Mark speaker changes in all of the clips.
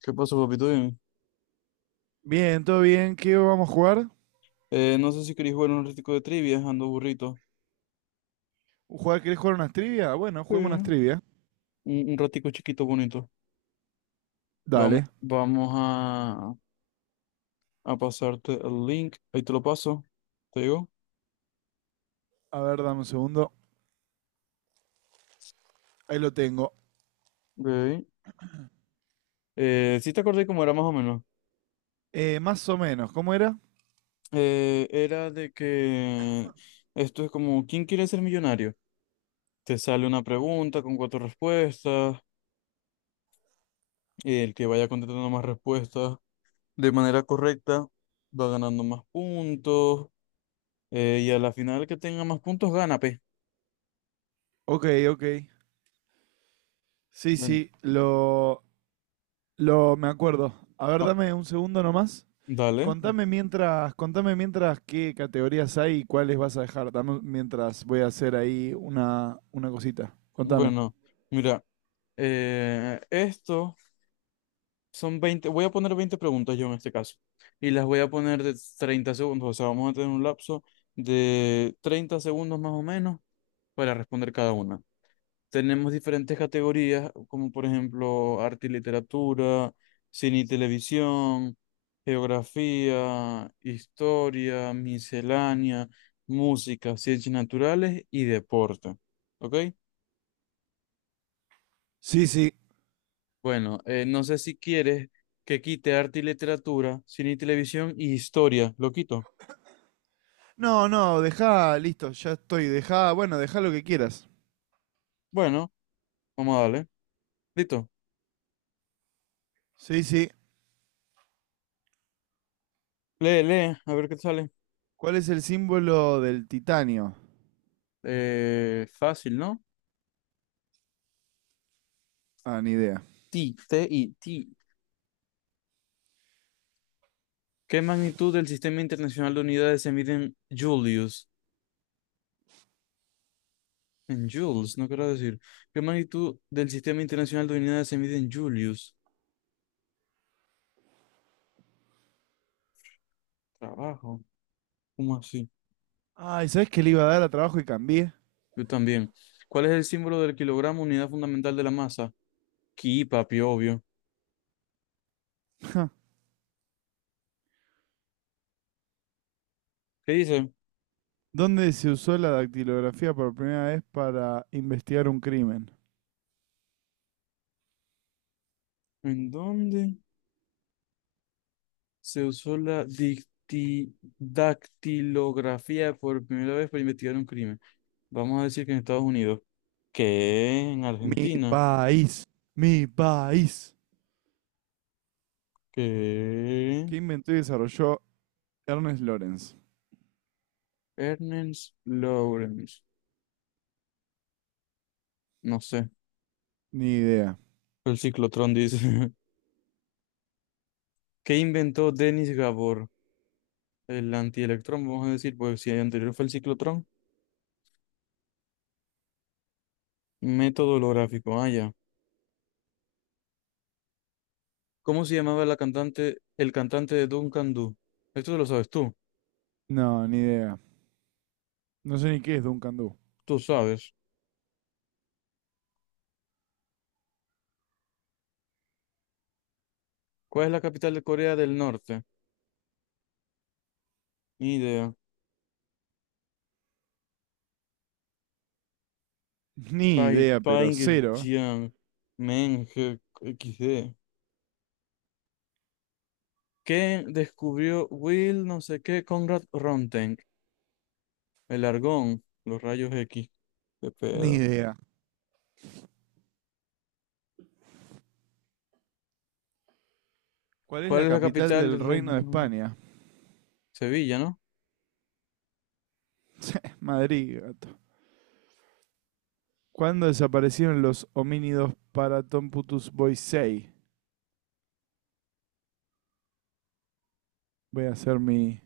Speaker 1: ¿Qué pasó, papito? Dime.
Speaker 2: Bien, todo bien. ¿Qué vamos a jugar?
Speaker 1: No sé si queréis jugar un ratico de trivia, ando burrito.
Speaker 2: ¿Jugar? ¿Querés jugar unas trivia? Bueno,
Speaker 1: Sí.
Speaker 2: juguemos unas
Speaker 1: Un,
Speaker 2: trivia.
Speaker 1: un ratico chiquito, bonito. Vamos,
Speaker 2: Dale.
Speaker 1: vamos a pasarte el link. Ahí te lo paso. ¿Te digo?
Speaker 2: A ver, dame un segundo. Ahí lo tengo.
Speaker 1: Ok. Sí te acordé cómo era más o menos.
Speaker 2: Más o menos, ¿cómo era?
Speaker 1: Era de que esto es como ¿quién quiere ser millonario? Te sale una pregunta con cuatro respuestas. El que vaya contestando más respuestas de manera correcta va ganando más puntos. Y a la final el que tenga más puntos gana, pe.
Speaker 2: Ok, ok. Sí,
Speaker 1: Ven,
Speaker 2: sí, lo me acuerdo. A ver,
Speaker 1: oh,
Speaker 2: dame un segundo nomás.
Speaker 1: dale.
Speaker 2: Contame mientras qué categorías hay y cuáles vas a dejar. Dame mientras voy a hacer ahí una cosita. Contame.
Speaker 1: Bueno, mira, esto son 20 voy a poner 20 preguntas yo en este caso. Y las voy a poner de 30 segundos, o sea, vamos a tener un lapso de 30 segundos más o menos para responder cada una. Tenemos diferentes categorías, como por ejemplo arte y literatura, cine y televisión, geografía, historia, miscelánea, música, ciencias naturales y deporte. ¿Ok?
Speaker 2: Sí, sí.
Speaker 1: Bueno, no sé si quieres que quite arte y literatura, cine y televisión y historia. ¿Lo quito?
Speaker 2: No, no, dejá, listo, ya estoy. Dejá, bueno, dejá lo que quieras.
Speaker 1: Bueno, vamos a darle. Listo.
Speaker 2: Sí, sí.
Speaker 1: Lee, lee, a ver qué te sale.
Speaker 2: ¿Cuál es el símbolo del titanio?
Speaker 1: Fácil, ¿no?
Speaker 2: Ah, ni idea.
Speaker 1: t T-I. ¿Qué magnitud del Sistema Internacional de Unidades se mide en Julius? En joules, no quiero decir. ¿Qué magnitud del Sistema Internacional de Unidades se mide en Julius? Trabajo. ¿Cómo así?
Speaker 2: Ay, ¿sabes que le iba a dar a trabajo y cambié?
Speaker 1: Yo también. ¿Cuál es el símbolo del kilogramo, unidad fundamental de la masa? Ki, papi, obvio. ¿Qué dice?
Speaker 2: ¿Dónde se usó la dactilografía por primera vez para investigar un crimen?
Speaker 1: ¿En dónde se usó la dactilografía por primera vez para investigar un crimen? Vamos a decir que en Estados Unidos. ¿Qué? ¿En
Speaker 2: Mi
Speaker 1: Argentina?
Speaker 2: país, mi país.
Speaker 1: ¿Qué?
Speaker 2: ¿Qué inventó y desarrolló Ernest Lawrence?
Speaker 1: Ernest Lawrence. No sé.
Speaker 2: Ni idea.
Speaker 1: El ciclotrón dice. ¿Qué inventó Denis Gabor? El antielectrón, vamos a decir, pues si el anterior fue el ciclotrón. Método holográfico. Ah, ya. ¿Cómo se llamaba la cantante, el cantante de Duncan Du? Esto lo sabes tú.
Speaker 2: No, ni idea. No sé ni qué es Duncan Du.
Speaker 1: Tú sabes. ¿Cuál es la capital de Corea del Norte? Ni idea.
Speaker 2: Ni idea, pero cero.
Speaker 1: Pyongyang. Men, XD. ¿Qué descubrió Will no sé qué Conrad Ronteng? El argón, los rayos X. Qué
Speaker 2: Ni
Speaker 1: pedo.
Speaker 2: idea. ¿Cuál es
Speaker 1: ¿Cuál
Speaker 2: la
Speaker 1: es la
Speaker 2: capital
Speaker 1: capital
Speaker 2: del
Speaker 1: del
Speaker 2: Reino de
Speaker 1: reino?
Speaker 2: España?
Speaker 1: Sevilla, ¿no?
Speaker 2: Madrid, gato. ¿Cuándo desaparecieron los homínidos paratomputus Tom Boisei? Voy a hacer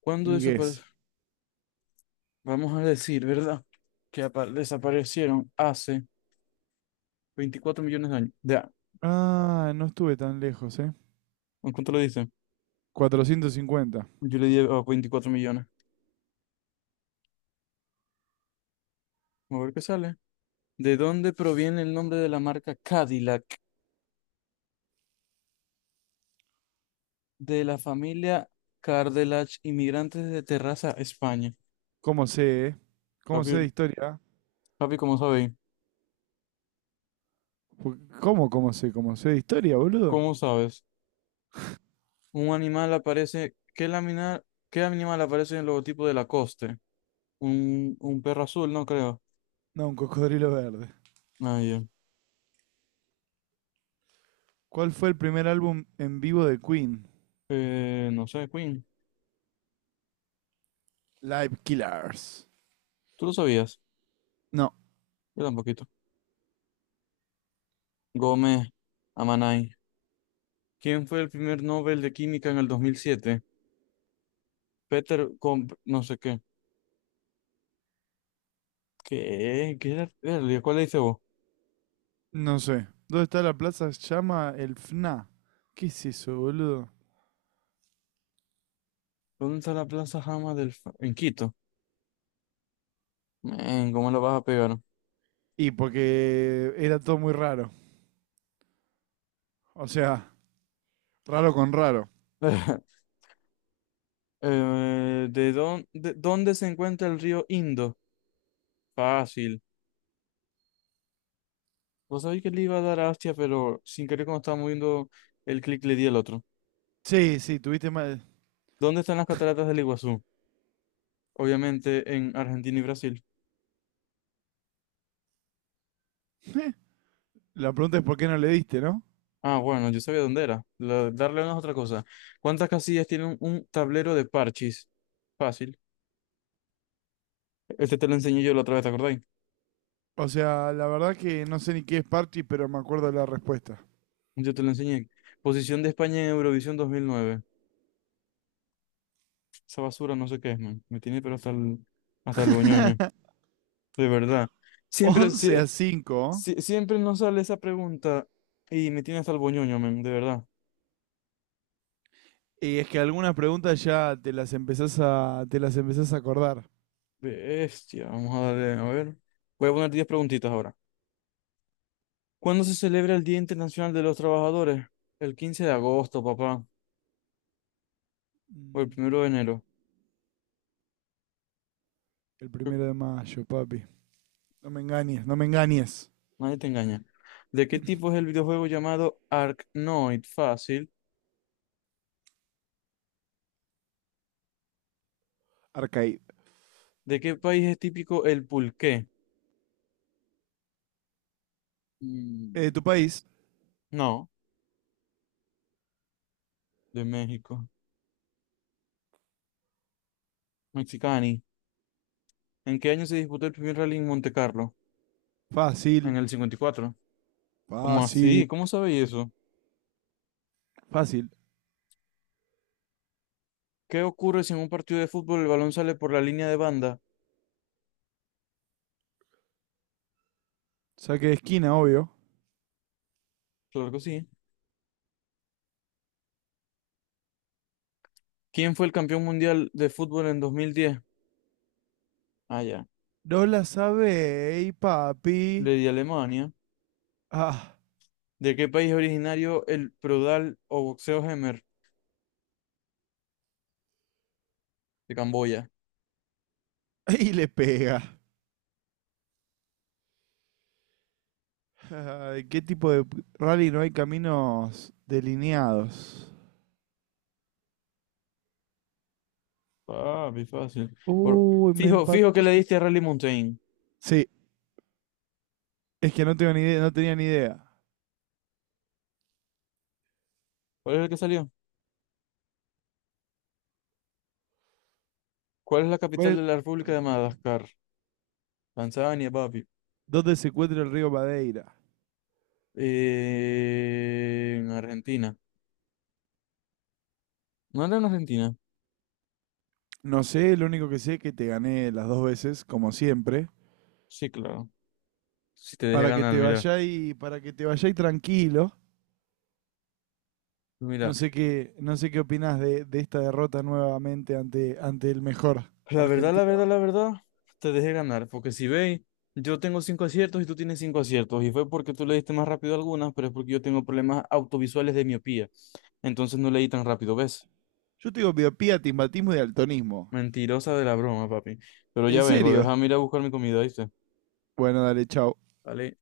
Speaker 1: ¿Cuándo
Speaker 2: mi guess.
Speaker 1: desapareció? Vamos a decir, ¿verdad? Que desaparecieron hace 24 millones de años. Ya,
Speaker 2: Ah, no estuve tan lejos, ¿eh?
Speaker 1: ¿en ¿cuánto le dice?
Speaker 2: 450.
Speaker 1: Yo le di a 24 millones. A ver qué sale. ¿De dónde proviene el nombre de la marca Cadillac? De la familia Cardelach, inmigrantes de Terraza, España.
Speaker 2: ¿Cómo sé, eh? ¿Cómo sé de
Speaker 1: Papi,
Speaker 2: historia?
Speaker 1: papi, ¿cómo sabéis?
Speaker 2: ¿Cómo sé? ¿Cómo sé de historia, boludo?
Speaker 1: ¿Cómo sabes? Un animal aparece. ¿Qué animal aparece en el logotipo de Lacoste? Un perro azul, no creo.
Speaker 2: No, un cocodrilo verde.
Speaker 1: Nadie.
Speaker 2: ¿Cuál fue el primer álbum en vivo de Queen?
Speaker 1: No sé, Queen.
Speaker 2: Live Killers.
Speaker 1: ¿Tú lo sabías?
Speaker 2: No,
Speaker 1: Yo tampoco. Gómez Amanay. ¿Quién fue el primer Nobel de Química en el 2007? Peter Comp, no sé qué. ¿Qué? ¿Qué era? Verga, ¿cuál le dice vos?
Speaker 2: No sé. ¿Dónde está la plaza? Se llama el FNA. ¿Qué es eso, boludo?
Speaker 1: ¿Dónde está la Plaza Jama del en Quito? Men, ¿cómo lo vas a pegar?
Speaker 2: Y porque era todo muy raro. O sea, raro con raro.
Speaker 1: ¿Dónde se encuentra el río Indo? Fácil. Vos sabéis que le iba a dar a Astia, pero sin querer cuando estaba moviendo el clic le di al otro.
Speaker 2: Sí, sí, tuviste mal.
Speaker 1: ¿Dónde están las cataratas del Iguazú? Obviamente en Argentina y Brasil.
Speaker 2: La pregunta es por qué no le diste, ¿no?
Speaker 1: Ah, bueno, yo sabía dónde era. Darle una es otra cosa. ¿Cuántas casillas tiene un tablero de parchís? Fácil. Este te lo enseñé yo la otra vez, ¿te acordáis?
Speaker 2: O sea, la verdad que no sé ni qué es party, pero me acuerdo la respuesta.
Speaker 1: Yo te lo enseñé. Posición de España en Eurovisión 2009. Esa basura no sé qué es, man. Me tiene pero hasta el boñoño. De verdad. Siempre,
Speaker 2: 11
Speaker 1: sie-
Speaker 2: a cinco.
Speaker 1: siempre nos sale esa pregunta y me tiene hasta el boñoño, man. De verdad.
Speaker 2: Y es que algunas preguntas ya te las empezás a acordar.
Speaker 1: Bestia. Vamos a darle, a ver. Voy a poner 10 preguntitas ahora. ¿Cuándo se celebra el Día Internacional de los Trabajadores? El 15 de agosto, papá, o el
Speaker 2: Mm,
Speaker 1: 1 de enero.
Speaker 2: el
Speaker 1: Creo-
Speaker 2: primero de mayo, papi. No me engañes, no me engañes.
Speaker 1: Nadie te engaña. ¿De qué tipo es el videojuego llamado Arknoid? Fácil.
Speaker 2: Arcade.
Speaker 1: ¿De qué país es típico el pulqué? Mm,
Speaker 2: ¿Tu país?
Speaker 1: No, de México. Mexicani. ¿En qué año se disputó el primer rally en Monte Carlo? En
Speaker 2: Fácil,
Speaker 1: el 54. ¿Cómo
Speaker 2: fácil,
Speaker 1: así? ¿Cómo sabéis eso?
Speaker 2: fácil.
Speaker 1: ¿Qué ocurre si en un partido de fútbol el balón sale por la línea de banda?
Speaker 2: Saque de esquina, obvio.
Speaker 1: Claro que sí. ¿Quién fue el campeón mundial de fútbol en 2010? Ah, ya.
Speaker 2: No la sabéis, papi.
Speaker 1: Le di a Alemania.
Speaker 2: Ah,
Speaker 1: ¿De qué país es originario el Prodal o boxeo Hemer? De Camboya.
Speaker 2: y le pega. Ay, ¿qué tipo de rally no hay caminos delineados?
Speaker 1: Papi, fácil. Por-
Speaker 2: Uy, me
Speaker 1: Fijo, fijo que le
Speaker 2: empata.
Speaker 1: diste a Rally Mountain.
Speaker 2: Sí, es que no tengo ni idea, no tenía ni idea.
Speaker 1: ¿Cuál es el que salió? ¿Cuál es la capital
Speaker 2: ¿Cuál-
Speaker 1: de la República de Madagascar? Tanzania, papi.
Speaker 2: ¿Dónde se encuentra el río Madeira?
Speaker 1: En Argentina. ¿No era en Argentina?
Speaker 2: No sé, lo único que sé es que te gané las dos veces, como siempre.
Speaker 1: Sí, claro. Si te dejé
Speaker 2: Para que
Speaker 1: ganar,
Speaker 2: te
Speaker 1: mira.
Speaker 2: vayáis, para que te vayáis tranquilo.
Speaker 1: Mira.
Speaker 2: No sé qué opinás de esta derrota nuevamente ante el mejor
Speaker 1: La verdad, la
Speaker 2: argentino.
Speaker 1: verdad, la verdad, te dejé ganar, porque si veis, yo tengo cinco aciertos y tú tienes cinco aciertos, y fue porque tú le diste más rápido algunas, pero es porque yo tengo problemas autovisuales de miopía, entonces no leí tan rápido, ¿ves?
Speaker 2: Yo te digo miopía, timbatismo y daltonismo.
Speaker 1: Mentirosa de la broma, papi. Pero ya
Speaker 2: ¿En
Speaker 1: vengo,
Speaker 2: serio?
Speaker 1: déjame ir a buscar mi comida, ¿viste?
Speaker 2: Bueno, dale, chau.
Speaker 1: Vale.